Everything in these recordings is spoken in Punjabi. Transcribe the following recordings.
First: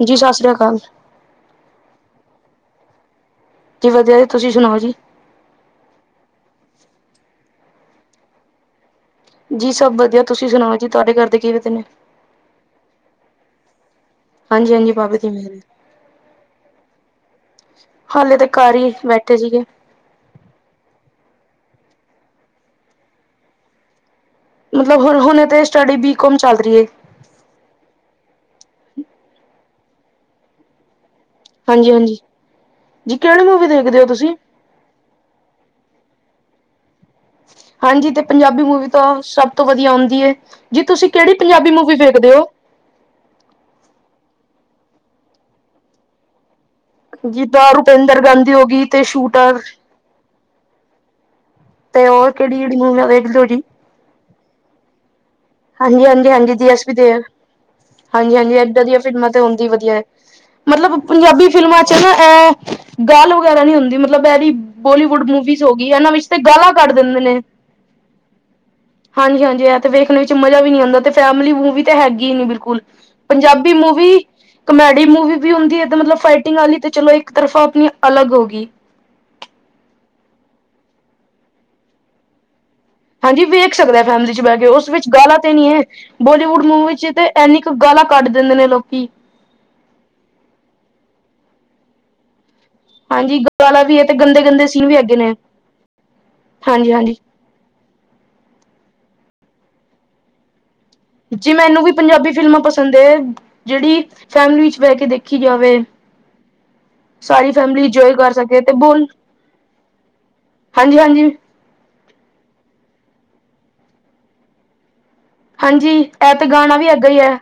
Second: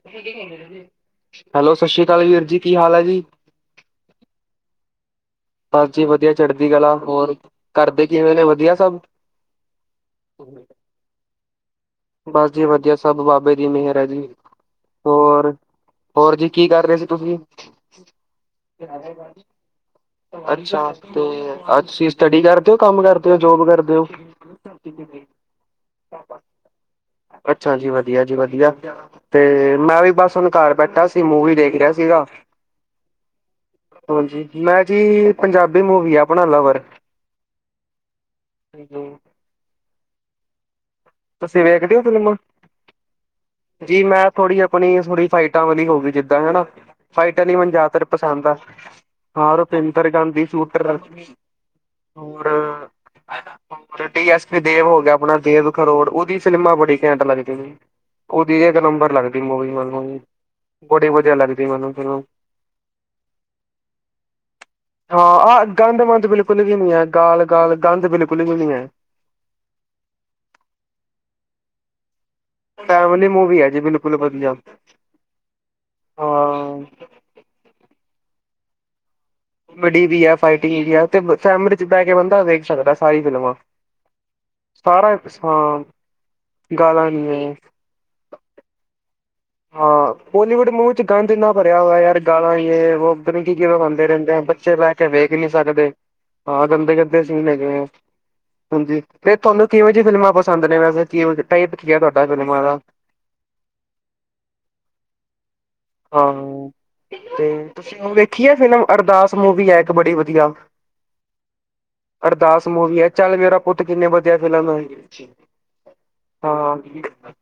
ਜੀ ਸਤਿ ਸ੍ਰੀ ਅਕਾਲ ਹੈਲੋ, ਸਸ਼੍ਰੀ ਕਾਲ ਵੀਰ ਜੀ, ਕੀ ਹਾਲ ਐ ਜੀ? ਕੀ ਵਧੀਆ ਜੀ, ਤੁਸੀ ਸੁਨਾਓ ਜੀ? ਬਸ ਜੀ ਵਦੀਆ, ਚੜਦੀ ਕਲਾ। ਹੋਰ ਘਰ ਦੇ ਕਿਵੇਂ ਨੇ, ਵਧੀਆ ਸਬ? ਜੀ ਸਬ ਵਧੀਆ, ਤੁਸੀ ਸੁਨਾਓ ਜੀ, ਤੁਆਡੇ ਘਰ ਦੇ ਕੀ ਕਰਦੇ ਨੇ ਬਸ ਜੀ ਵਧੀਆ, ਸਬ ਬਾਬੇ ਦੀ ਮੇਹਰ ਹੈ ਜੀ। ਹਾਂਜੀ ਹਾਂਜੀ ਬਾਬੇ ਦੀ ਹੋਰ, ਮਿਹਰ ਹੋਰ ਜੀ ਕੀ ਕਰ ਰਏ ਸੀ ਤੁਸੀ? ਹਾਲੇ ਤੇ ਘਰ ਈ ਬੈਠੇ ਸੀਗੇ। ਅੱਛਾ, ਤੇ ਅੱਛੀ ਸਟੱਡੀ ਕਰਦੇ ਓ, ਕਮ ਕਰਦੇ ਓ, ਜੋਬ ਕਰਦੇ ਓ? ਮਤਲਬ, ਹੁਣ ਹੁਣੇ ਤੇ ਸਟੱਡੀ ਬੀ ਕੋਮ ਚਲ ਰੀ ਏ। ਅੱਛਾ ਜੀ, ਵਧੀਆ ਜੀ, ਵਧੀਆ ਤੇ ਮੈਂ ਵੀ ਬਸ ਹੁਨ ਘਰ ਬੈਠਾ ਤੇ ਮੂਵੀ ਦੇਖ ਹਾਂਜੀ ਰਿਆ ਹਾਂਜੀ ਸੀਗਾ, ਜੀ ਕਿਹੜੀ ਮੂਵੀ ਦੇਖਦੇ ਹੋ ਤੁਸੀਂ ਹਾਂਜੀ ਮੈਂ ਜੀ, ਪੰਜਾਬੀ ਮੂਵੀ ਆ ਆਪਨਾ ਲਵਰ ਹਾਂਜੀ, ਤੇ ਪੰਜਾਬੀ ਮੂਵੀ ਤੋ ਸਭ ਤੋ ਵਦੀਆ ਹੁੰਦੀ ਏ, ਜੀ ਤੁਸੀ ਕੇੜੀ ਤੁਸੀਂ ਪੰਜਾਬੀ ਮੂਵੀ ਹੋ ਫਿਲਮ ਵੇਖਦੇ ਓ? ਜੀ, ਮੈਂ ਥੋੜੀ ਆਪਨੀ, ਥੋੜੀ ਫਾਈਟਾਂ ਵਾਲੀ ਹੋਗੀ ਜਿੱਦਾਂ, ਹੈਣਾ ਫਾਈਟ ਆਲੀ ਮੈਨੂੰ ਜਿੱਦਾਂ ਜਿਆਦਾਤਰ ਰੁਪਿੰਦਰ ਪਸੰਦ ਗਾਂਧੀ ਹੋ ਗਈ ਤੇ ਆ, ਸ਼ੂਟਰ ਰੁਪਿੰਦਰ ਗਾਂਧੀ ਸ਼ੂਟਰ ਤੇ ਹੋਰ ਕਿਹੜੀਆਂ ਕਿਹੜੀਆਂ ਮੂਵੀਆਂ ਵੇਖਦੇ ਓ ਜੀ? ਡੀ ਐਸ ਪੀ ਦੇਵ ਹੋ ਗਿਆ, ਆਪਨਾ ਦੇਵ ਹਾਂਜੀ ਕਰੋੜ ਹਾਂਜੀ ਓਦੀ ਹਾਂਜੀ ਜੀ ਫਿਲਮਾਂ ਐਸ ਪੀ ਬੜੀ ਦੇ ਘੈਂਟ ਲੱਗਦੀ, ਹਾਂਜੀ ਹਾਂਜੀ ਓਦੀ ਏਕ ਏਦਾਂ ਦੀਆਂ ਨੰਬਰ ਫਿਲਮਾਂ ਤੇ ਲੱਗਦੀ ਹੁੰਦੀ ਮੂਵੀ ਵਧੀਆ ਹੈ ਮੈਨੂੰ ਈ ਮਤਲਬ, ਪੰਜਾਬੀ ਫਿਲਮਾਂ ਚ ਨਾ ਐ ਗਾਲ ਵਗੈਰਾ ਨੀ ਹੁੰਦੀ, ਮਤਲਬ ਐ ਵੀ ਹਾਂ ਬੋਲੀਵੁੱਡ ਮੂਵੀਜ਼ ਆਹ ਹੋ ਗੀ, ਗੰਦ ਐਨਾਂ ਮੰਦ ਵਿੱਚ ਤੇ ਬਿਲਕੁਲ ਗਾਲਾਂ ਵੀ ਨੀ ਕੱਢ ਹੈ ਦਿੰਦੇ ਨੇ। ਗਾਲ ਗਾਲ ਗੰਦ ਬਿਲਕੁਲ ਵੀ ਨੀ ਹੈ। ਹਾਂਜੀ, ਹਾਂਜੀ ਐ ਤੇ ਵੇਖਨੇ ਇੱਚ ਮਜਾ ਵੀ ਨੀ ਆਂਦਾ, ਤੇ ਫੈਮਿਲੀ ਮੂਵੀ ਤੇ ਹੈਗੀ ਈ ਨੀ, ਬਿਲਕੁਲ। ਫੈਮਿਲੀ ਹੈ ਪੰਜਾਬੀ ਜੀ ਮੂਵੀ ਬਿਲਕੁਲ ਵਧੀਆ ਕਮੇਡੀ ਮੂਵੀ ਵੀ ਹੁੰਦੀ ਏ, ਮਤਲਬ ਫਾਈਟਿੰਗ ਹਾਂ। ਵਾਲੀ ਤੇ ਚਲੋ ਇੱਕ ਇੱਕ ਤਰਫਾ ਅਪਨੀ ਅਲੱਗ ਹੋ ਗਈ ਕੋਮੇਡੀ ਵੀ ਐ, ਫਾਈਟਿੰਗ ਵੀ ਐ, ਤੇ ਫੈਮਿਲੀ ਚ ਬੈ ਕੇ ਬੰਦਾ ਵੇਖ ਸਕਦਾ ਸਾਰੀ ਹਾਂਜੀ ਫਿਲਮਾਂ। ਵੇਖ ਸਕਦਾ ਫੈਮਿਲੀ ਚ ਬਹਿ ਕੇ ਉਸ ਵਿੱਚ ਸਾਰਾ ਗਾਲਾ ਤੇ ਨੀ ਹਾਂ ਹੈ ਬੋਲੀਵੁੱਡ ਮੂਵੀ ਗਾਲਾਂ ਚ ਨੀ ਤੇ ਹੈ ਐਨੀ ਕੁ ਗਾਲਾ ਕੱਢ ਦਿੰਦੇ ਨੇ ਲੋਕੀ। ਹਾਂ ਬੋਲੀਵੁੱਡ ਮੂਵੀ ਚ ਗੰਦ ਇਨਾ ਭਰਿਆ ਹੋਇਆ ਯਾਰ ਗਾਲਾਂ ਯੇ ਹਾਂਜੀ ਉੱਧਰ ਕੀ ਕਿਵੇਂ ਗਾਲਾਂ ਵੀ ਹੈ ਖਾਂਦੇ ਤੇ ਰਹਿੰਦੇ ਆ ਗੰਦੇ-ਗੰਦੇ ਬੱਚੇ ਸੀਨ ਬੈ ਵੀ ਕੇ ਹੈਗੇ ਵੇਖ ਨੇ ਨੀ ਸਕਦੇ ਹਾਂ ਗੰਦੇ ਹਾਂਜੀ-ਹਾਂਜੀ। ਗੰਦੇ ਲਗੇ ਹਾਂਜੀ ਤੇ ਤੁਹਾਨੂੰ ਕਿਵੇਂ ਜੀ ਫਿਲਮਾਂ ਪਸੰਦ ਨੇ ਵੈਸੇ ਕੀ ਜੀ ਟਾਈਪ ਮੈਨੂੰ ਕੀ ਵੀ ਹੈ ਤੁਹਾਡਾ ਪੰਜਾਬੀ ਫਿਲਮਾਂ ਦਾ ਪਸੰਦ ਏ ਜਿਹੜੀ ਫੈਮਲੀ ਚ ਬਹਿ ਕੇ ਦੇਖੀ ਜਾਵੇ। ਹਾਂ। ਤੇ ਸਾਰੀ ਫੈਮਿਲੀ ਤੁਸੀਂ ਇੰਜੋਏ ਹੁਣ ਕਰ ਦੇੇਖੀ ਆ ਸਕੇ ਤੇ ਫਿਲਮ ਬੋਲ ਅਰਦਾਸ ਮੂਵੀ ਹੈ ਇੱਕ ਬੜੀ ਵਧੀਆ। ਹਾਂਜੀ ਹਾਂਜੀ ਅਰਦਾਸ ਮੂਵੀ ਹੈ ਚੱਲ ਮੇਰਾ ਪੁੱਤ ਕਿੰਨੀ ਵਧੀਆ ਫਿਲਮ ਹੈ ਹਾਂਜੀ ਇਹ ਤਾਂ ਗਾਣਾ ਵੀ ਹਾਂ ਐਗਾ ਹੀ ਹੈ।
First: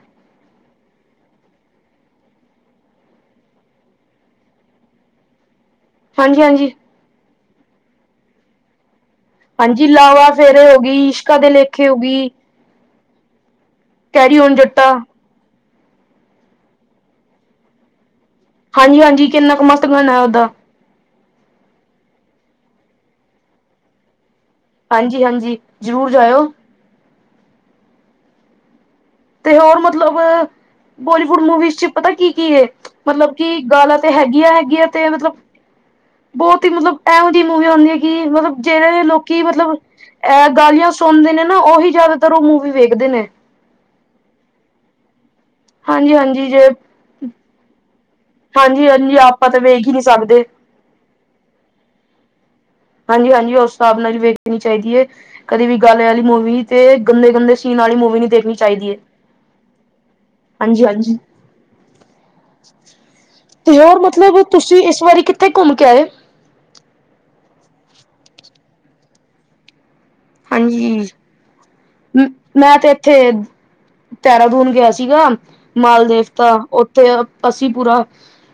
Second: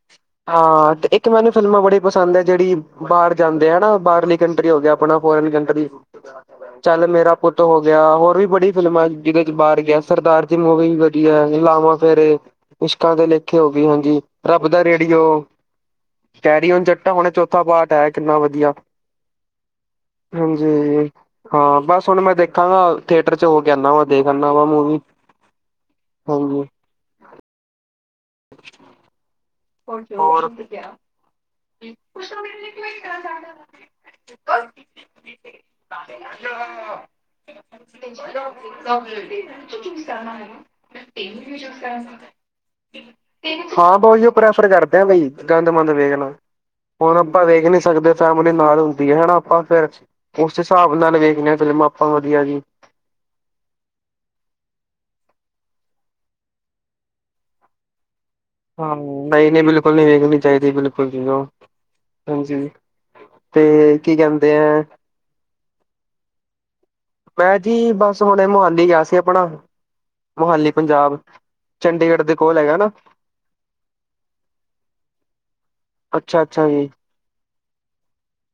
ਹਾਂ ਤੇ ਇੱਕ ਮੈਨੂੰ ਫਿਲਮਾਂ ਬੜੀ ਪਸੰਦ ਹੈ ਜਿਹੜੀ ਬਾਹਰ ਜਾਂਦੇ ਆ ਨਾ ਬਾਹਰਲੀ ਕੰਟਰੀ ਹੋ ਗਿਆ ਆਪਣਾ ਫੋਰਨ ਕੰਟਰੀ ਹਾਂਜੀ-ਹਾਂਜੀ ਚੱਲ ਮੇਰਾ ਪੁੱਤ ਹੋ ਗਿਆ ਹੋਰ ਵੀ ਬੜੀ ਫ਼ਿਲਮਾਂ ਜਿਹਦੇ 'ਚ ਬਾਰ ਹਾਂਜੀ ਗਿਆ ਲਾਵਾ ਸਰਦਾਰ ਜੀ ਫੇਰੇ ਹੋ ਮੁਵੀ ਵੀ ਗਈ ਇਸ਼ਕਾ ਵਧੀਆ ਦੇ ਲੇਖੇ ਹੋ ਲਾਵਾਂ ਗਈ ਫੇਰੇ ਇਸ਼ਕਾਂ ਦੇ ਲੇਖੇ ਹੋ ਗਏ ਹਾਂਜੀ ਕੈਰੀ ਓਨ ਰੱਬ ਦਾ ਜੱਟਾ ਰੇਡੀਓ। ਕੈਰੀਓਨ ਜੱਟਾ ਹੁਣੇ ਚੌਥਾ ਪਾਟ ਆਇਆ ਕਿੰਨਾ ਵਧੀ ਹਾਂਜੀ-ਹਾਂਜੀ ਕਿੰਨਾ ਕੁ ਮਸਤ ਗਾਣਾ ਓਦਾ‌ ਹੂੰ ਹਾਂ ਬਸ ਹੁਣ ਮੈਂ ਦੇਖਾਂਗਾ ਥੀਏਟਰ 'ਚ ਹੋ ਕੇ ਆਣਾ ਵਾਂ। ਦੇਖ ਆਣਾ ਵਾ ਮੂਵੀ ਹਾਂਜੀ ਹਾਂਜੀ ਜ਼ਰੂਰ ਜਾਇਓ ਹਾਂਜੀ। [inaudible] ਤੇ ਹੋਰ ਮਤਲਬ ਹੋਰ ਬੋਲੀਵੁੱਡ ਮੂਵੀਜ਼ 'ਚ ਪਤਾ ਕੀ-ਕੀ ਏ ਮਤਲਬ ਕਿ ਗਾਲਾਂ ਤੇ ਹੈਗੀਆਂ-ਹੈਗੀਆਂ ਤੇ ਮਤਲਬ ਬੋਤ ਈ ਮਤਲਬ ਇਹੋ ਜਿਹੀ ਮੂਵੀ ਹੁੰਦੀ ਆਂ ਕਿ ਮਤਲਬ ਜੇੜੇ ਲੋਕੀ ਮਤਲਬ ਐ ਗਾਲੀਆਂ ਸੁਣਦੇ ਨੇ ਨਾ ਉਹੀ ਜਾਦਾਤਰ ਓ ਮੂਵੀ ਵੇਖਦੇ ਨੇ। ਹਾਂ ਬਹੁ ਉਹੀ ਪ੍ਰੈਫਰ ਕਰਦੇ ਆਾਂ ਬਈ ਗੰਦ ਮੰੰਦ ਹਾਂਜੀ ਵੇਖਣਾ ਹਾਂਜੀ ਜੇ ਹੁਣ ਆਪਾਂ ਵੇਖ ਨੀ ਸਕਦੇ। ਫੈਮਿਲੀ ਨਾਲ ਹਾਂਜੀ ਹੁੰਦੀ ਹਾਂਜੀ ਹੈ ਹਨਾ ਤਾਂ ਆਪਾਂ ਵੇਖ ਫਿਰ ਹੀ ਨਹੀਂ ਸਕਦੇ ਉਸ ਹਿਸਾਬ ਨਾਲ ਵੇਖਦੇ ਹਾਂ ਫ਼ਿਲਮ ਆਪਾਂ ਵਧੀਆ ਜੀ। ਹਾਂਜੀ-ਹਾਂਜੀ ਉਸ ਹਿਸਾਬ ਨਾਲ ਵੀ ਵੇਖਣੀ ਚਾਈਦੀ ਏ। ਕਦੀ ਵੀ ਗਾਲੇ ਵਾਲੀ ਮੂਵੀ ਤੇ ਗੰਦੇ-ਗੰਦੇ ਸੀਨ ਵਾਲੀ ਮੂਵੀ ਨੀ ਦੇਖਣੀ। ਚਾਹੀਦੀ ਹਾਂ ਹੈ ਨਈ-ਨਈ ਬਿਲਕੁਲ ਨਈ ਵੇਖਣੀ ਚਾਈਦੀ ਹਾਂਜੀ ਬਿਲਕੁਲ ਹਾਂਜੀ ਜੀ ਓ ਹਾਂਜੀ। ਤੇ ਹੋਰ ਕੀ ਮਤਲਬ ਕੈਂਦੇ ਤੁਸੀਂ ਆ। ਇਸ ਵਾਰੀ ਕਿੱਥੇ ਘੁੰਮ ਕੇ ਆਏ। ਮੈ ਜੀ ਬਸ ਹੁਣੇ ਮੋਹਾਲੀ ਗਿਆ ਸੀ ਆਪਣਾ ਮੋਹਾਲੀ ਹਾਂਜੀ ਪੰਜਾਬ ਚੰਡੀਗੜ੍ਹ ਦੇ ਕੋਲ ਹੈਗਾ ਮੈਂ ਨਾ। ਤੇ ਇੱਥੇ ਦੇਹਰਾਦੂਨ ਗਿਆ ਸੀਗਾ ਮਾਲ ਅੱਛਾ ਦੇਵਤਾ ਅੱਛਾ ਜੀ ਉੱਥੇ ਅਸੀ ਪੂਰਾ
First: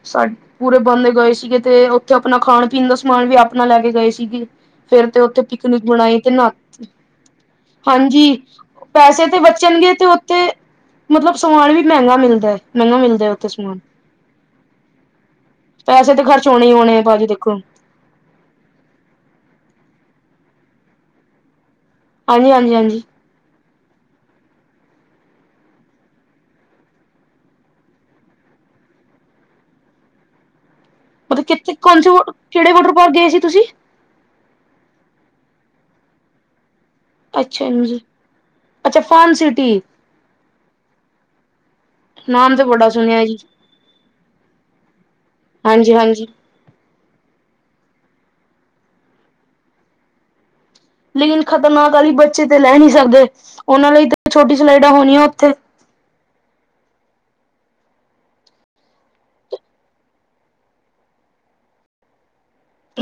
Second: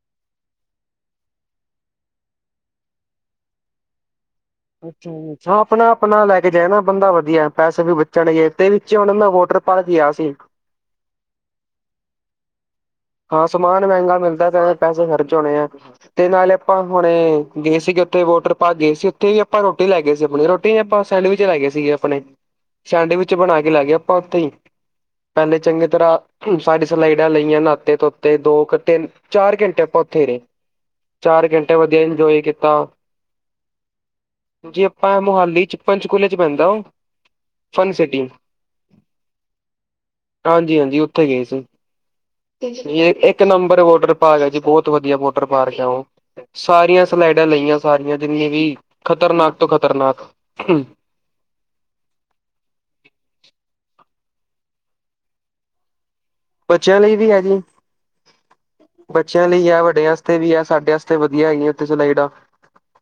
ਸਾ ਪੂਰੇ ਬੰਦੇ ਗਏ ਸੀਗੇ ਤੇ ਉੱਥੇ ਆਪਣਾ ਖਾਣ ਪੀਣ ਦਾ ਸਮਾਨ ਵੀ ਆਪਣਾ ਲੈ ਕੇ ਗਏ ਸੀਗੇ। ਫਿਰ ਤੇ ਉੱਥੇ ਅੱਛਾ ਹਾਂ ਪਿਕਨਿਕ ਆਪਣਾ ਮਨਾਈ ਆਪਣਾ ਕਿ ਲੈ ਨਾ। ਕੇ ਜਾਏ ਬੰਦਾ ਵਧੀਆ ਪੈਸੇ ਵੀ ਹਾਂਜੀ ਬਚਣਗੇ ਤੇ ਵਿੱਚ ਉਨਾਂ ਪੈਸੇ ਦਾ ਤੇ ਵੋਟਰ ਪਾਰਕ ਬਚਣਗੇ ਤੇ ਗਿਆ ਸੀ। ਉੱਥੇ ਮਤਲਬ ਸਮਾਨ ਵੀ ਮੈਂਗਾ ਮਿਲਦਾ ਮੈਨੂੰ ਵੀ ਹਾਂ ਸਮਾਨ ਮੈਂਗਾ ਮਿਲਦਾ ਤੇ ਪੈਸੇ ਖਰਚ ਹੋਣੇ ਆ। ਪੈਸੇ ਤੇ ਖਰਚ ਨਾਲੇ ਹੋਣੇ ਹੀ ਆਪਾਂ ਹੋਣੇ ਆ ਹੁਣੇ ਭਾਜੀ ਦੇਖੋ ਗਏ ਸੀਗੇ ਉੱਥੇ ਵੋਟਰ ਭਾਜੀ ਗਏ ਸੀ ਉੱਥੇ ਹੀ ਆਪਾਂ ਰੋਟੀ ਲੈ ਗਏ ਸੀ ਆਪਣੀ ਰੋਟੀ ਆਪਾਂ ਸੈਂਡਵਿਚ ਲੈ ਗਏ ਸੀਗੇ ਆਪਣੇ ਹਾਂਜੀ ਹਾਂਜੀ ਹਾਂਜੀ ਸੈਂਡਵਿਚ ਬਣਾ ਕੇ ਲਾ ਗਏ ਆਪਾਂ ਉੱਥੇ ਹੀ ਪੈਲੇ ਚੰਗੀ ਤਰ੍ਹਾਂ ਸਾਡ ਸਲਾਈਡਾਂ ਲਈਆਂ ਨਾ ਤੇ ਤੋ ਤੇ ਦੋ ਤਿੰਨ ਚਾਰ ਘੰਟੇ ਆਪਾਂ ਉੱਥੇ ਰਏ। ਮਤਲਬ ਚਾਰ ਕਿੱਥੇ ਘੰਟੇ ਵਧੀਆ ਕੌਣ ਸੇ ਇੰਜੋਏ ਕਿਹੜੇ ਕੀਤਾ। ਵਾਟਰ ਪਾਰਕ ਗਏ ਸੀ ਤੁਸੀਂ ਜੀ ਆਪਾਂ ਮੋਹਾਲੀ 'ਚ ਪੰੰਚਕੂਲੇ 'ਚ ਪੈਂਦਾ ਓ। ਅੱਛਾ ਜੀ। ਅੱਛਾ ਫੰਨ ਸਿਟੀ। ਹਾਂਜੀ-ਹਾਂਜੀ ਉੱਥੇ ਗਏ ਸੀ। ਨਾਮ ਤੇ ਬੜਾ ਸੁਣਿਆ ਜੀ ਇੱਕ ਨੰਬਰ ਵੋਟਰ ਪਾਰਕ ਐ ਜੀ ਬੋਤ ਵਧੀਆ ਵੋਟਰ ਪਾਰਕ ਏ ਹਾਂਜੀ ਓ। ਹਾਂਜੀ ਸਾਰੀਆਂ ਸਲਾਈਡਾਂ ਲਈਆਂ ਸਾਰੀਆਂ ਜਿੰਨੀਆਂ ਵੀ ਖ਼ਤਰਨਾਕ ਤੋਂ ਖ਼ਤਰਨਾਕ ਲੇਕਿਨ ਖ਼ਤਰਨਾਕ ਵਾਲੀ ਬੱਚੇ ਤੇ ਲੈ ਨਈ ਸਕਦੇ ਉਨਾਂ ਲਈ ਤਾਂ ਛੋਟੀ ਸਲਾਈਡਾਂ ਹੋਣੀਆਂ ਉੱਥੇ ਬੱਚਿਆਂ ਲਈ ਵੀ ਹੈਗੀ। ਬੱਚਿਆਂ ਲਈ ਏ ਵੱਡਿਆਂ ਅਸਤੇ ਵੀ ਏ ਸਾਡੇ ਅਸਤੇ ਵਧੀਆ ਹੈਗੀਆਂ ਉੱਥੇ ਸਲਾਈਡਾ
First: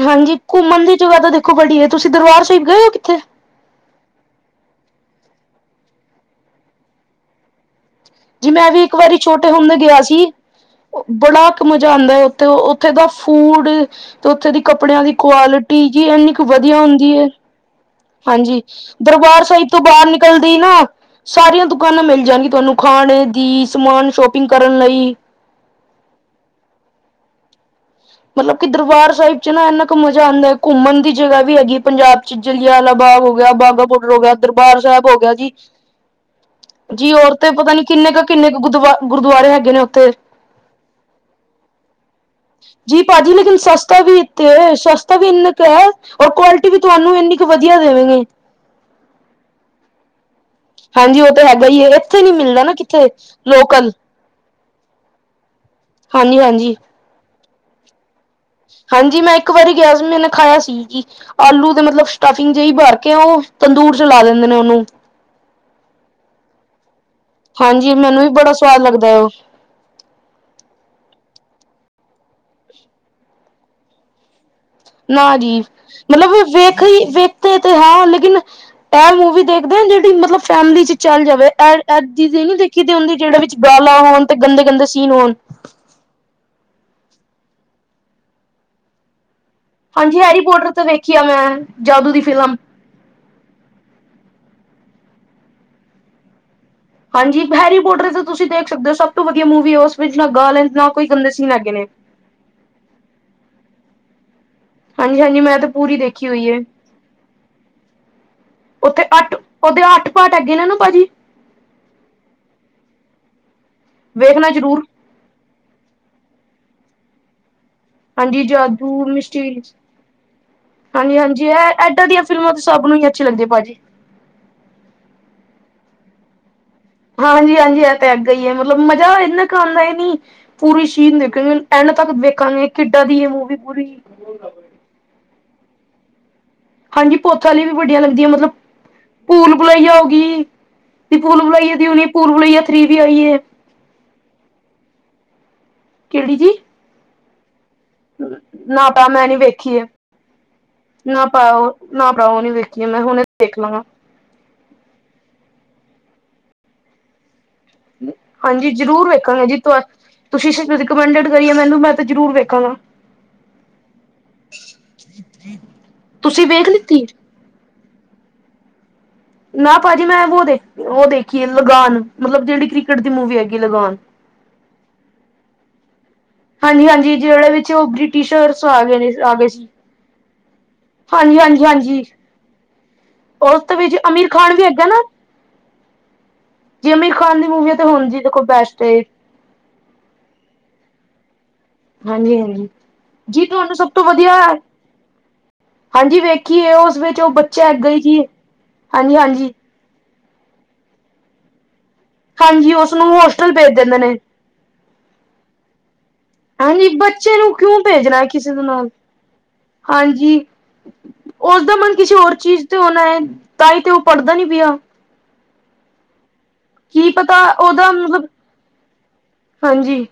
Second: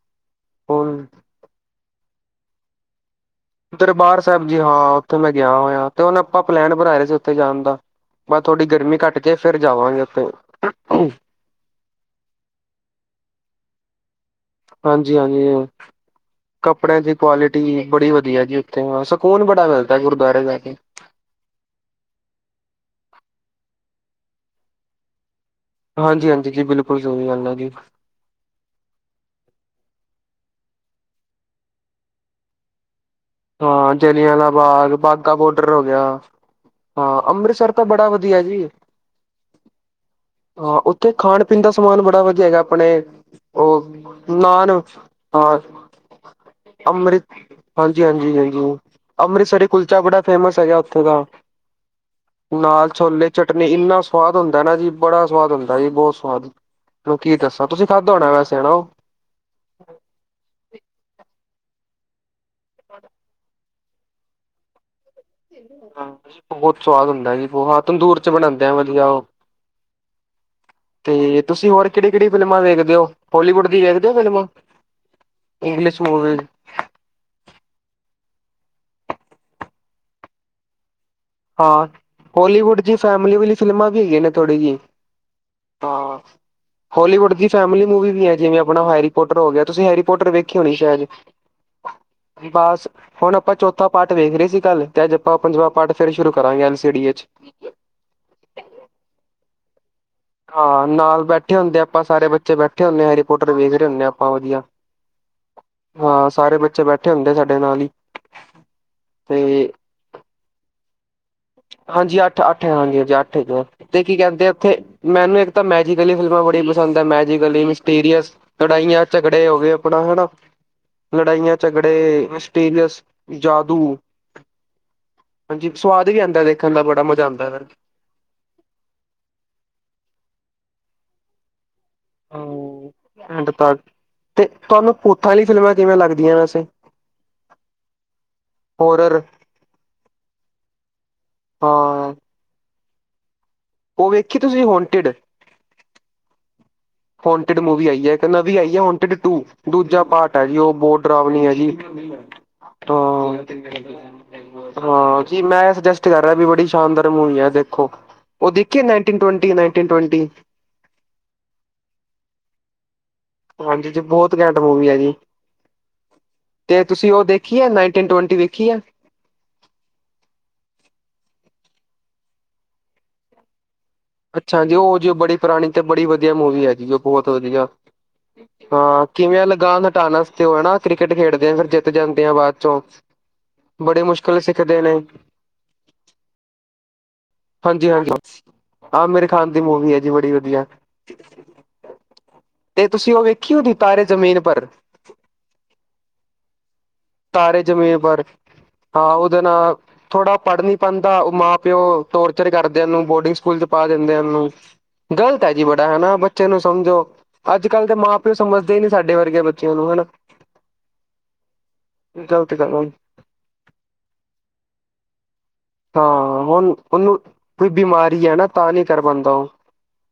ਹਾਂਜੀ ਘੁੰਮਨ ਦੀ ਜਗ੍ਹਾ ਤਾਂ ਦੇਖੋ ਬੜੀ ਏ ਤੁਸੀ ਦਰਬਾਰ ਸਾਬ ਗਏ ਓ ਕਿੱਥੇ ਦਰਬਾਰ ਸਾਬ ਜੀ ਹਾਂ ਉੱਥੇ ਮੈਂ ਗਿਆ ਹੋਇਆ ਤੇ ਹੁਨ ਆਪਾਂ ਪਲੈਨ ਬਨਾਏ ਰੇ ਸੀ ਉੱਥੇ ਜਾਨ ਦਾ ਬਸ ਜੀ ਥੋੜ੍ਹੀ ਮੈਂ ਵੀ ਇੱਕ ਗਰਮੀ ਵਾਰੀ ਘੱਟ ਕੇ ਛੋਟੇ ਫਿਰ ਹੁੰਦਾ ਗਿਆ ਜਾਵਾਂਗੇ ਸੀ ਉੱਥੇ ਬੜਾ ਮਜਾ ਆਂਦਾ ਉੱਥੇ-ਉੱਥੇ ਦਾ ਫੂਡ ਤੇ ਉੱਥੇ ਦੀ ਕੱਪੜਿਆਂ ਦੀ ਹਾਂਜੀ ਹਾਂਜੀ ਕੁਆਲਟੀ ਜੀ ਇੰਨੀ ਕੁ ਵਧੀਆ ਕੱਪੜਿਆਂ ਹੁੰਦੀ ਦੀ ਏ ਕੁਆਲਿਟੀ ਬੜੀ ਵਧੀਆ ਜੀ ਹਾਂਜੀ ਉੱਥੇ ਹਾਂ ਦਰਬਾਰ ਸਕੂਨ ਬੜਾ ਸਾਇਬ ਤੋ ਮਿਲਦਾ ਬਾਰ ਗੁਰਦੁਆਰੇ ਨਿਕਲਦੇ ਜਾ ਈ ਨਾ ਕੇ ਸਾਰੀਆਂ ਦੁਕਾਨਾਂ ਮਿਲ ਜਾਨਗੀ ਤਾਨੂੰ ਖਾਨ ਦੀ ਸਮਾਨ ਸ਼ੋਪਿੰਗ ਕਰਨ ਲਈ ਹਾਂਜੀ-ਹਾਂਜੀ ਜੀ ਬਿਲਕੁਲ ਜ਼ਰੂਰੀ ਗੱਲ ੲੈ ਜੀ ਮਤਲਬ ਕਿ ਦਰਬਾਰ ਸਾਇਬ ਚ ਨਾ ਅਨਾਕ ਮਜ਼ਾ ਆਂਦਾ ਕੁੰਮਨ ਦੀ ਜਗ੍ਹਾ ਵੀ ਹੈਗੀ, ਪੰਜਾਬ ਚ ਜਲਿਆਲਾ ਬਾਗ ਹੋ [unintelligible] ਹਾਂ ਬਾਂਗਾਬੋਡਰ ਹੋ ਗੇਆ ਜਲਿਆਂਵਾਲਾ ਦਰਬਾਰ ਬਾਗ, ਸਾਬ ਹੋ ਬਾਘਾ ਗੇਆ ਜੀ ਬੋਡਰ ਹੋ ਗਿਆ, ਜੀ ਹਾਂ ਔਰ ਤੇ ਪਤਾ ਅੰਮ੍ਰਿਤਸਰ ਨੀ ਤਾਂ ਬੜਾ ਕਿੰਨੇ ਕ, ਵਧੀਆ ਕਿੰਨੇ ਕ ਜੀ। ਗੁਦਵਾ, ਗੁਰਦੁਵਾਰੇ ਹੈਗੇ ਨੇ ਓਥੇ ਹਾਂ, ਓਥੇ ਖਾਨ-ਪੀਨ ਦਾ ਸਮਾਨ ਬੜਾ ਵ ਧੀ ਹੈਗਾ ਅਪਨੇ, ਜੀ ਭਾਜੀ ਲੇਕਿਨ ਓ, ਸਸਤਾ ਵੀ ਇੱਥੇ ਨਾਨ, ਹੈ ਸਸਤਾ ਵੀ ਇੰਨਾ ਆ, ਕੁ ਹੈ ਔਰ ਕੁਆਲਿਟੀ ਵੀ ਤੁਹਾਨੂੰ ਅੰਮ੍ਰਿਤ ਇੰਨੀ ਕੁ ਵਧੀਆ ਜੀ ਦੇਵੇਗੇ ਆਜੀ, ਜੀ ਆਜੀ ਓ, ਅੰਮ੍ਰਿਤਸਰ ਕੁਲਚਾ ਬੜਾ ਫੇਮਸ ਹੈਗਾ ਓਥੇ ਹਾਂਜੀ ਦਾ, ਉਹ ਤਾਂ ਹੈਗਾ ਹੀ ਹੈ ਇੱਥੇ ਨੀ ਮਿਲਦਾ ਨਾ ਨਾਲ ਕਿੱਥੇ ਛੋਲੇ ਚਟਨੀ ਲੋਕਲ ਇੰਨਾ ਸਵਾਦ ਹੁੰਦਾ ਨਾ ਜੀ ਬੜਾ ਸੁਵਾਦ ਹੁੰਦਾ ਜੇ ਬੋਤ ਹਾਂਜੀ ਸਵਾਦ, ਹਾਂਜੀ [unintelligible] ਨੂੰ ਕੀ ਦੱਸਾਂ ਤੁਸੀਂ ਖਾਧਾ ਹੋਨਾ ਵੈਸੇ ਓ ਜੀ ਮੈਂ ਇੱਕ ਵਾਰੀ ਗਿਆ ਸੀ, ਮੈਨੇ ਖਾਆ ਸੀ, ਜੀ ਆਲੂ ਦੇ ਮਤਲਬ ਸਟਫਿੰਗ ਜੇਈ ਬਰ ਕੇ ਓ ਤੰਦੂਰ ਚ ਲਾ ਦਿੰਦੇ ਨੇ ਓਨੂੰ ਬੋਤ ਸਵਾਦ ਹੁੰਦਾ ਜੀ ਬੋਹਤ, ਹਾਂਜੀ ਤੰਦੂਰ ਮੈਨੂੰ ਵੀ ਚ ਬੜਾ ਬਨਾਂਦੈ ਸਵਾਦ ਵਧੀਆ ਲੱਗਦਾ ਹੈ ਓ ਉਹ ਤੇ, ਤੁਸੀਂ ਹੋਰ ਕਿੜੀ-ਕਿੜੀ ਫਿਲਮਾਂ ਵੇਖਦੇ ਓ, ਵੋਲੀਵੁੱਡ ਦੀ ਵੇਖਦੇ ਓ ਫਿਲਮਾ। ਨਾਂ ਜੀ, ਮਤਲਬ ਵੇਖ ਲੀ ਵੇ ਤੇ-ਤੇ ਹੈ, ਲੇਕਿਨ, ੲੈ ਮੂਵੀ ਦੇਖਦੇ ਜਿੜੀ ਮਤਲਬ ਫੈਮਲੀ ਚ ਚੱਲ ਜ ਵੇ, ਐਡ, ਹਾਂ ਐ ਚਿਜੇ ਨੀ ਹੋਲੀਵੁੱਡ ਦੇਖੀ ਦੀ ਹੁੰਦੀ ਫੈਮਿਲੀ ਜੇੜੇ ਵਾਲੀ ਵਿੱਚ ਫਿਲਮਾਂ ਗਾਲਾਂ ਵੀ ਹੈਗੀਆਂ ਹੋਨ ਨੇ ਤੇ ਥੋੜ੍ਹੀ ਜਿਹੀ ਗੰਦੇ-ਗੰਦੇ ਸੀਨ ਹੋਨ ਹਾਂ, ਹੋਲੀਵੁੱਡ ਦੀ ਫੈਮਿਲੀ ਮੂਵੀ ਵੀ ਹੈਗੀ ਜਿਵੇਂ ਆਪਨਾ ਹੈਰੀ ਪੋਟਰ ਹੋ ਗੇਆ ਤੁਸੀਂ ਹਾਂਜੀ ਹੈਰੀਪੋਟਰ ਹੈਰੀ ਵੇਖੀ ਪੋਟਰ ਹੋਨੀ ਤੇ ਸ਼ੈਦ, ਵੇਖੀ ਆ ਮੈਂ ਜਾਦੂ ਦੀ ਫਿਲਮ ਬੱਸ ਹੁਣ ਅਪਾਂ ਚੌਥਾ ਪਾਠ ਵੇਖ ਰੇ ਸੀ ਕੱਲ ਤੇ ਅੱਜ ਅਪਾਂ ਪੰਜਵਾ ਪਾਠ ਫੇਰ ਸ਼ੁਰੂ ਕਰਾਂਗੇ ੲੈਲ ਹਾਂਜੀ ਹੈਰੀ ਪੋਟਰ ਤੇ ਤੁਸੀਂ ਦੇਖ ਸਕਦੇ ਓ ਸਭ ਤੋਂ ਵਧੀਆ ਮੂਵੀ ਓਸ ਹਾਂ ਨਾਲ ਬੈਠੇ ਹੁੰਦੇ ਅਪਾ ਸਾਰੇ ਬੱਚੇ ਬੈਠੇ ਹੁੰਨੇ ਆ ਹੈਰੀ ਪੋਟਰ ਵੇਖ ਰੇ ਹੁੰਨੇ ਅਪਾ ਵਧੀਆ ਹਾਂਜੀ ਹਾਂਜੀ ਮੈਂ ਤੇ ਪੂਰੀ ਹਾਂ ਦੇਖੀ ਹੋਈ ਸਾਰੇ ਹੈ ਬੱਚੇ ਬੈਠੇ ਹੁੰਦੇ ਸਾਡੇ ਨਾਲ ਈ ਉੱਥੇ ਅੱਠ, ਓਦੇ ਅੱਠ ਪਾਠ ਹੈਗੇ ਆ ਨਾ ਪਾਜੀ ਹਾਂਜੀ ਅੱਠ-ਅੱਠ ਹਾਂਜੀ ਅਜ ਅੱਠ [unintelligible] ਤੇ ਕੀ ਕੈੰਦੇ ਵੇਖਣਾ ਓਥੇ ਜ਼ਰੂਰ ਮੈਨੂੰ ਏਕ ਤਾਂ ਮੈਜੀਕਲੀ ਫਿਲਮਾਂ ਬੜੀ ਪਸੰਦ ਏ ਮੈਜੀਕਲੀ ਮਿ ਪੀਰੀਅਸ ਹਾਂਜੀ ਜਾਦੂ ਲੜਾਈਆਂ-ਝਗੜੇ ਹੋ ਮਿਸਟਰੀ ਗੇ ਆਪਣਾ ਹਣਾ ਹਾਂਜੀ ਹਾਂਜੀ ਲੜਾਈਆਂ ਇਹ ਏਦਾਂ ਦੀਆਂ ਚਗੜੇ ਫਿਲਮਾਂ ਤਾਂ ਸਭ ਨੂੰ ਐਸਟੇਰੀਅਸ ਹੀ ਅੱਛੀ ਲੱਗਦੀ ਭਾਜੀ ਜਾਦੂ ਹਾਂਜੀ ਸਵਾਦ ਵੀ ਆਂਦਾ ਦੇਖਨ ਦਾ ਬ ਹਾਂਜੀ-ਹਾਂਜੀ ਐ ਤੇ ਏਧਾ ਈ ੲੈ ਮਤਲਬ ਮਜ਼ਾ ਇੰਨਾ ਕ ਆਦਾ ੲੈ ਨੀ ਪੂਰੀ ਸ਼ੀਨ ਦੇਖ ਐਂਡ ਤੱਕ ਵੇਖਾਂਗੇ ਕਿੱਡਾਂ ਦੀ ਏ ਮੂਵੀ ਪੂਰੀ ਪੂੱਤਾ ਆਲੀ ਫਿਲਮਾਂ ਕਿਵੇਂ ਲੱਗਦੀਆਂ ਵੈਸੇ ਹਾਂਜੀ, ਪੋਥ ਆਲੀ ਵੀ ਵੱਡੀਆਂ ਲਗਦੀ ਮਤਲਬ ਹੋਰਰ ਪੂਲ ਬੁਲਈਆ ਹੋ ਗੀ, ਪੂਲ ਬੁਲਈਏ ਦੀ ਹੁਨੀ ਪੂਲ ਬੁਲਈਆ ਥਰੀ ਵੀ ਆਈ ਏ। ਓ ਵੇਖੀ ਤੁਸੀਂ ਹੋੋਂਟਿਡ? ਕੈੜੀ ਜੀ ਫੋਟਿਡ ਮੂਵੀ ਆਈ ਜੇ ਏਕ ਨਵੀ ਆਈ ਐ ਨਾ ਭਰਾ ਹੋਨਟੀਡ ਮੈਂ ਨੀ ਟੂ, ਵੇਖੀ ਹੈ ਦੂਜਾ ਪਾਟ ਆ ਜੀ ਓ ਬੋ ਡਰਾਵਨੀ ੲੈ ਜੀ ਜੇ ਮੈਂ ਹੁਣੇ ਹਾਂ ਵੇਖ ਲਵਾ ਹਾਂ, ਜੀ ਮੈਂ ੲੈ ਸਜੈਸਟ ਕੱਰ ਰੇਆ ਵੀ ਬੜੀ ਸ਼ਾਨਦਾਰ ਮੂਵੀ ੲੈ ਦੇ ਹਾਂਜੀ, ਜ਼ਰੂਰ ਵੇਖਾਂਗੇ ਜੀ ਤੋਆ ਨਾਈਨਟੀਨ ਟਵੰਟੀ ਤੁਸੀਂ ਸ ਰਿਕਮੈਂਡਡ ਕਰੀ ਆ ਮੈਨੂੰ ਮੈਂ ਤੇ ਜ਼ਰੂਰ ਵੇਖਾਂਗਾ। ਹਾਂਜੀ ਜੀ ਬੋਤ ਕੈੰਟ ਮੂਵੀ ਆ ਜੀ, ਤੁਸੀਂ ਵੇਖ ਤੇ ਲਿੱਤੀ ਤੁਸੀਂ ਓ ਦੇ ਕਿਯਾਰ ਨਾਈਨਟੀਨ ਟਵਟੀ ਵੇਖੀ ਆ ਨਾ ਭਾਜੀ ਮੈਂ ਵੋ ਦੇਖ ਓ ਦੇਖੀ ਏ ਲਗਾਨ ਮਤਲਬ ਜਿੜੀ ਕ੍ਰਿਕਟ ਦੀ ਮੂਵੀ ਹੈਗੀ ਲਗਾਨ। ਅੱਛਾ, ਹਾਂਜੀ, ਉਹ ਜੋ ਬੜੇ ਪੁਰਾਣੀ ਤੇ ਬੜੀ ਵਧੀਆ ਮੂਵੀ ਹਾਂਜੀ ਹੈਜੀ, ਉਹ ਹਾਂਜੀ ਬਹੁਤ ਜਿਹੜੇ ਵਧੀਆ, ਵਿੱਚ ਉਹ ਬ੍ਰਿਟਿਸ਼ਰਸ ਆ ਗਏ ਹਾਂ ਨੇ ਆ ਕਿਵੇਂ ਗਏ ਸੀ ਲਗਾਨ ਹਟਾਨਾ ਤੇ ਓ ਐਨਾ ਕ੍ਰਿਕਟ ਹਾਂਜੀ ਖੇਡਦੇ ਆਂ, ਹਾਂਜੀ ਫਿਰ ਜਿੱਤ ਹਾਂਜੀ ਜਾਂਦੇ ਆ ਬਾਅ'ਚੋਂ ਉਸ ਦੇ ਵਿੱਚ ਬੜੀ ਅਮੀਰ ਮੁਸ਼ਕਿਲ ਖਾਨ ਸਿੱਖਦੇ ਨੇ। ਜਿ ਅਮੀਰ ਖਾਨ ਦੀ ਮੂਵੀ ਆ, ਤੇ ਹਾਂਜੀ ਹੁੰਨ ਹਾਂਜੀ ਜੀ ਦੇਖੋ ਬੈਸਟ ਏ। ਆਮਿਰ ਖਾਨ ਦੀ ਮੂਵੀ ਐ ਜੀ ਬੜੀ ਵਧੀਆ। ਹਾਂਜੀ-ਹਾਂਜੀ, ਤੇ ਤੁਸੀਂ ਉਹ ਜੀ ਵੇਖੀ ਤੁਹਾਨੂੰ ਉਹਦੀ ਸਭ ਤੋਂ ਤਾਰੇ ਵਧੀਆ ਜ਼ਮੀਨ ਪਰ ਹਾਂਜੀ ਵੇਖੀਏ, ਉਸ ਵਿੱਚ ਉਹ ਤਾਰੇ ਬੱਚੇ ਅੱਗੇ ਜ਼ਮੀਨ ਈ ਕੀ, ਪਰ ਹਾਂ ਉਹਦੇ ਹਾਂਜੀ-ਹਾਂਜੀ। ਨਾਲ ਥੋੜਾ ਪੜ ਨੀ ਪਾਂਦਾ, ਉਹ ਮਾਂ-ਪਿਓ ਟੋਰਚਰ ਹਾਂਜੀ ਕਰਦੇ ਆ ਉਹਨੁੰ, ਉਸਨੂੰ ਬੋਰਡਿੰਗ ਹੋਸਟਲ ਸਕੂਲ'ਚ ਭੇਜ ਪਾ ਦਿੰਦੇ ਨੇ ਆ, ਉਹਨੂੰ। ਗਲਤ ਹੈ ਜੀ, ਬੜਾ ਹੈਨਾ ਬ ਬੱਚੇ ਨੂੰ ਹਾਂਜੀ ਸਮਝੋ, ਬੱਚੇ ਨੂੰ ਕਿਉਂ ਅੱਜ-ਕੱਲ ਦੇ ਭੇਜਣਾ ਹੈ ਮਾਂ-ਪਿਓ ਕਿਸੇ ਦੇ ਸਮਝਦੇ ਈ ਨੀ ਨਾਲ ਸਾਡੇ ਵਰਗੇ ਬੱਚਿਆਂ ਨੂੰ, ਹਨਾ। ਹਾਂਜੀ ਉਸਦਾ ਮਨ ਕਿਸੇ ਹੋਰ ਗ਼ਲਤ ਚੀਜ਼ ਗੱਲ ਤੇ ਆ। ਹੋਨਾ ਏ, ਤਾਂਈ ਤੇ ਉਹ ਪੜਦਾ ਨੀ ਪਿਆ। ਹਾਂ, ਹੁਣ, ਕੀ ਉਹਨੂੰ ਪਤਾ ਕੋਈ ਉਹਦਾ ਬਿਮਾਰੀ ਮਤਲਬ ਐ ਨਾ ਤਾਂ ਨਹੀਂ ਕਰ ਪਾਂਦਾ ਓ। ਹਾਂਜੀ,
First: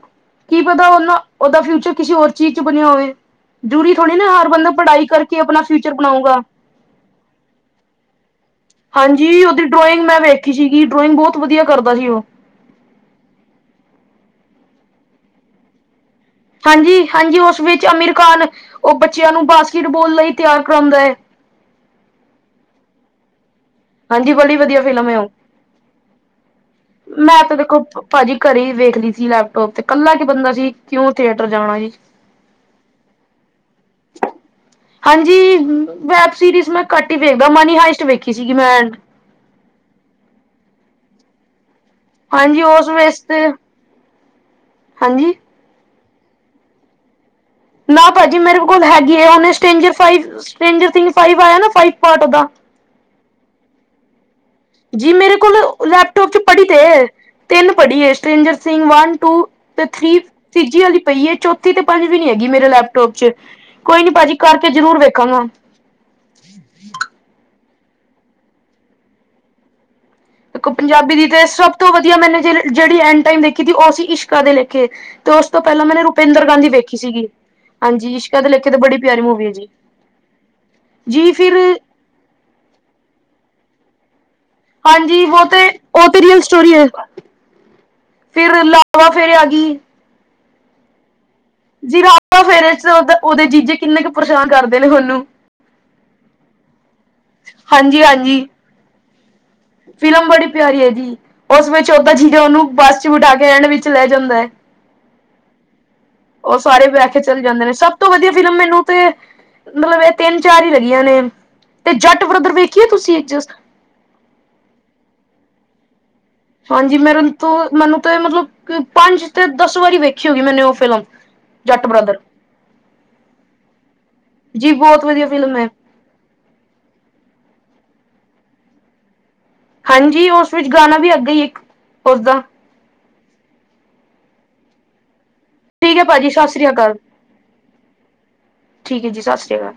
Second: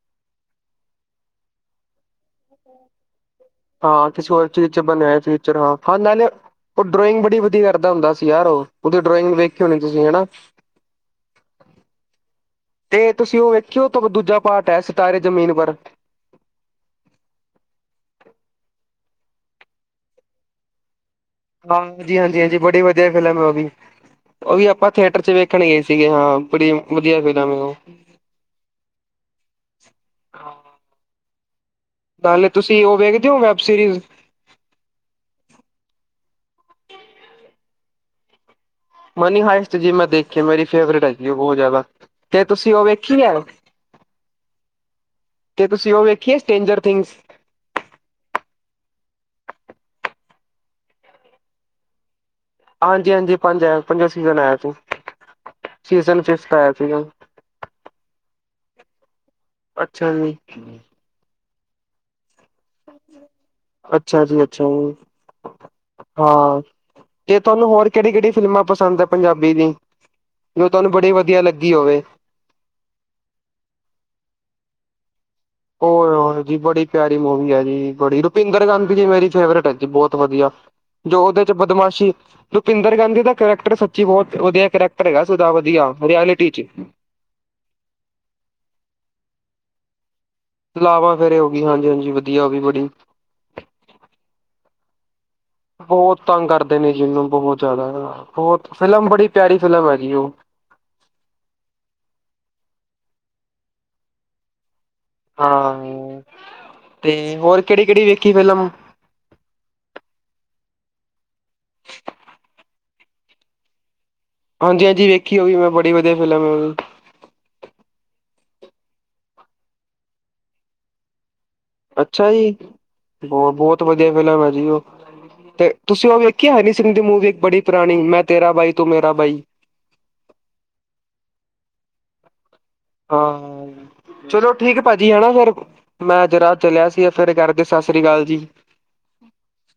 ਕੀ ਪਤਾ ਉਹਨਾ ਉਹਦਾ ਫਿਊਚਰ ਕਿਸੇ ਹੋਰ ਚੀਜ਼'ਚ ਬਨਿਆ ਹੋਵੇ। ਜ਼ਰੂਰੀ ਹਾਂ ਥੋੜੀ ਨਾ, ਕਿਸੇ ਹੋਰ ਹਰ ਚੀਜ਼ ਬੰਦਾ ਚ ਪੜ੍ਹਾਈ ਬਣਿਆ ਹੋਇਆ ਕਰਕੇ ਅਪਣਾ ਹਾਂ ਫਿਊਚਰ ਹਾਂ ਨਾਲੇ ਬਣਾਊਂਗਾ। ਉਹ ਡਰੌਇੰਗ ਬੜੀ ਵਧੀਆ ਕਰਦਾ ਹੁੰਦਾ ਸੀ ਯਾਰ ਉਹ, ਓਦੇ ਡਰੌਇੰਗ ਵੇਖੀ ਹੋਣੀ ਤੁਸੀਂ ਹਨਾ? ਦੇਖੀ ਸੀਗੀ, ਡਰੋਇੰਗ ਬਹੁਤ ਵਧੀਆ ਕਰਦਾ ਸੀ ਉਹ। ਤੇ ਤੁਸੀਂ ਉਹ ਵੇਖੀ ਓ ਦੂਜਾ ਪਾਾਰਟ ਏ, ਸਿਤਾਰੇ ਜ਼ਮੀਨ ਪਰ। ਹਾਂਜੀ-ਹਾਂਜੀ, ਉਸ ਵਿੱਚ ਅਮੀਰ ਖਾਨ ਉਹ ਬੱਚਿਆਂ ਨੂੰ ਬਾਸਕਿਟਬਾਲ ਲਈ ਤਿਆਰ ਕਰਾਉਂਦਾ ਏ। ਹਾਂਜੀ-ਹਾਂਜੀ-ਹਾਂਜੀ, ਬੜੀ ਵਧੀਆ ਫਿਲਮ ਏ, ਓਹ ਵੀ। ਹਾਂਜੀ ਬੜੀ ਓ ਵੀ ਵਧੀਆ ਆਪਾ ਫਿਲਮ ਹੈ ਉਹ। ਥੀਏਟਰ'ਚ ਵੇਖਣ ਗਏ ਸੀਗੇ ਹਾਂ, ਬੜੀ ਵਧੀਆ ਮੈਂ ਫਿਲਮ ਤਾਂ ਏ, ਓ। ਦੇਖੋ ਭਾਜੀ ਘਰੇ ਵੇਖ ਲਈ ਸੀ ਲੈਪਟੋਪ ਤੇ, ਕੱਲਾ ਕਿ ਬੰਦਾ ਸੀ ਕਿਉਂ ਥੀਏਟਰ ਜਾਣਾ ਜੀ। ਨਾਲੇ ਤੁਸੀ ਉਹ ਵੇਖਦੇ ਐਂ, ਵੈਬ ਸੀਰੀਜ਼? ਹਾਂਜੀ, ਵੈਬ ਸੀਰੀਜ਼ ਮੈਂ ਘੱਟ ਈ ਵੇਖਦਾ, ਮਨੀ ਹਾਇਸਟ ਵੇਖੀ ਸੀਗੀ ਮੈਂ। ਮਨੀ ਹਾਇਸਟ ਜੀ, ਮੈਂ ਦੇਖੀ ਆ ਮੇਰੀ ਫੇਵਰੇਟ ਹੈਗੀ, ਉਹ ਬਹੁਤ ਜ਼ਿਆਦਾ। ਤੇ, ਹਾਂਜੀ ਤੁਸੀ ਓ ਉਸ ਵੇਸ ਵੇਖੀ ਐ। ਤੇ ਹਾਂਜੀ? ਤੇ ਤੁਸੀ ਉਹ ਵੇਖੀਏ, ਸਟੇਂਜਰ ਥਿੰਗਸ? ਨਾ ਭਾਜੀ ਮੇਰੇ ਕੋਲ ਹੈਗੀ ਐਂ, ਇਹਨੇ ਸਟ੍ਰੇਂਜਰ ਫਾਈਵ, ਸਟ੍ਰੇਂਜਰ ਥਿੰਗ ਆਇਆ ਨਾ ਫਾਇਵ ਪਾਰਟ ਓਦਾ। ਹਾਂਜੀ-ਹਾਂਜੀ, ਪੰਜ ਐ, ਪੰਜਵਾ ਸੀਜ਼ਨ ਆਇਆ। ਸੀ ਜੀ ਮੇਰੇ ਕੋਲ, ਸੀਜ਼ਨ ਲੈਪਟੋਪ'ਚ ਫਿਫਥ ਪੜੀ ਆਇਆ ਤੇ ਸੀਗਾ। ਏ। ਤਿੰਨ ਪੜੀ ਏ, ਸੁਰਿੰਜਰ ਸਿੰਘ ਵਨ, ਟੂ ਤੇ ਅੱਛਾ ਥ੍ਰੀ ਜੀ, ਤੀਜੀ ਵਾਲੀ ਪਈਏ, ਚੋ ਥੀ ਤੇ ਪੰਜਵੀ ਨੀ ਹੈਗੀ ਮੇਰੇ ਲੈਪਟੋਪ'ਚ, ਕੋਈ ਨੀ ਅੱਛਾ ਭਾਜੀ ਜੀ, ਅੱਛਾ ਕਰਕੇ ਜੀ ਜ਼ਰੂਰ ਵੇਖਾਂਗਾ। ਹਾਂ, ਤੇ ਤੁਹਾਨੂੰ ਹੋਰ ਕਿਹੜੀ-ਕਿਹੜੀ ਫਿਲਮਾਂ ਪਸੰਦ ਏ, ਪੰਜਾਬੀ ਦੀ। ਜੋ ਦੇਖੋ ਤੁਹਾਨੂੰ ਬੜੀ ਪੰਜਾਬੀ ਦੀ ਵਧੀਆ ਤੇ, ਸਭ ਲੱਗੀ ਤੋਂ ਹੋਵੇ। ਵਧੀਆ ਮੈਨੇ ਜ ਜਿਹੜੀ ਐਂਡ ਟਾਈਮ ਦੇਖੀ ਤੀ, ਓਹ ਸੀਂ ਇਸ਼ਕਾ ਦੇ ਲੇਖੇ, ਤੇ ਉਸ ਤੋਂ ਪਹਿਲਾਂ ਓ, ਮੈਨੇ ਓ, ਰੁਪਿੰਦਰ ਜੀ ਗਾਂਧੀ ਬੜੀ ਵੇਖੀ ਪਿਆਰੀ ਸੀਗੀ ਮੂਵੀ ਐ ਜੀ, ਹਾਂਜੀ ਬੜੀ ਇਸ਼ਕਾ ਦੇ ਰੁਪਿੰਦਰ ਲੇਖੇ ਤੇ ਗਾਂਧੀ ਬੜੀ ਜੀ ਪਿਆਰੀ ਮੇਰੀ ਮੂਵੀ ਹੈ ਫੇਵਰੇਟ ਜੀ ਹੈਜੀ ਬਹੁਤ ਵਧੀਆ। ਜੋ ਜੀ ਉਹਦੇ'ਚ ਫਿਰ ਬਦਮਾਸ਼ੀ, ਰੁਪਿੰਦਰ ਗਾਂਧੀ ਦਾ ਕਰੈਕਟਰ ਸੱਚੀ ਬਹੁਤ ਵਧੀਆ ਕਰੈਕਟਰ ਹੈਗਾ ਹਾਂਜੀ, ਸੀ ਵੋ ਉਹਦਾ ਤੇ, ਵਧੀਆ ਉਹ ਤੇ ਰੀਅਲ ਰਿਐਲਿਟੀ ਚ ਸਟੋਰੀ ਏ। ਫਿਰ, ਲਾਵਾ-ਫੇਰੇ ਆਗੀ। ਲਾਵਾਂ ਫੇਰੇ ਹੋਗੀ, ਜੀ ਹਾਂਜੀ-ਹਾਂਜੀ ਲਾਵਾ ਵਧੀਆ ਉਹ ਵੀ ਫੇਰੇ ਚ ਬੜੀ। ਉਹਦਾ- ਉਹਦੇ ਜੀਜੇ ਕਿੰਨੇ ਕ ਪਰੇਸ਼ਾਨ ਕਰਦੇ ਨੇ ਉਹਨੂੰ। ਬਹੁਤ ਤੰਗ ਕਰਦੇ ਨੇ ਜੀ, ਉਹਨੂੰ ਬਹੁਤ ਜ਼ਿਆਦਾ, ਹਾਂਜੀ ਹਾਂਜੀ ਬਹੁਤ, ਫਿਲਮ ਬੜੀ ਪਿਆਰੀ ਫਿਲਮ ਹੈਗੀ ਉਹ। ਪਿਆਰੀ ਏ ਜੀ, ਉਸ ਵਿੱਚ ਓਦਾ ਜੀਜਾ ਉਹਨੂੰ ਬੱਸ'ਚ ਬਿਠਾਕੇ ਐਂਡ ਵਿੱਚ ਲੈ ਜਾਂਦੈ। ਹਾਂ-ਹਾਂ ਓ ਸਾਰੇ ਵੈਖ ਕੇ ਚਲੇ ਜਾਦੇ ਨੇ ਸਭ ਤੋਂ ਵਧੀਆ ਫਿਲਮ ਮੈਨੂੰ ਤੇ ਮਤਲਬ ਏ ਤਿੰਨ-ਚਾਰ ਹੀ ਲੱਗੀਆਂ ਨੇ ਤੇ ਜੱਟ ਬ੍ਰਦਰ ਵੇਖੀਏ ਤੁਸੀਂ ਹਾਂਜੀ ਹਾਂਜੀ ਵੇਖੀ ਓ ਵੀ ਮੈਂ ਬੜੀ ਵਧੀਆ ਫਿਲਮ ਆ ਓ ਵੀ ਜੀ ਮੇਰੇ ਹੁਨ। ਤੋਂ ਮੈਨੂੰ ਤੇ ਮਤਲਬ ਪੰਜ ਕੇ ਦਸ ਵਾਰੀ ਵੇਖੀ ਹੋਏਗੀ ਮੈਨੇ ਓ ਫਿਲਮ ਜੱਟ ਬ੍ਰਦਰ ਅੱਛਾ ਜੀ, ਬਹੁਤ ਵਧੀਆ ਫਿਲਮ ਆ ਜੀ ਓ ਬਹੁਤ ਵਧੀਆ ਫਿਲਮ ਹੈ ਤੇ ਤੁਸੀਂ ਓ ਵੇਖੀ ਆ ਹਨੀ ਸਿੰਘ ਦੀ ਮੂਵੀ ਇੱਕ ਬੜੀ ਪੁਰਾਣੀ ਮੈਂ ਤੇਰਾ ਬਾਈ ਤੂੰ ਮੇਰਾ ਬਾਈ ਹਾਂਜੀ ਉਸ ਵਿੱਚ ਗਾਣਾ ਵੀ ਅੱਗੇ ਹੀ ਇੱਕ ਉਸਦਾ ਹਾਂ ਚਲੋ ਠੀਕ ਆ ਭਾਜੀ ਹੈਣਾ ਫੇਰ ਠੀਕ ਹੈ ਮੈਂ ਭਾਜੀ ਸਤਿ ਜਰਾ ਸ੍ਰੀ ਚਲਿਆ ਅਕਾਲ ਸੀ ਏ ਫੇਰ ਕਰਕੇ ਸਤਿ ਸ੍ਰੀ ਅਕਾਲ ਜੀ। ਠੀਕ ਆ ਜੀ ਸਤਿ ਸ਼੍ਰ ਅਕਾਲ।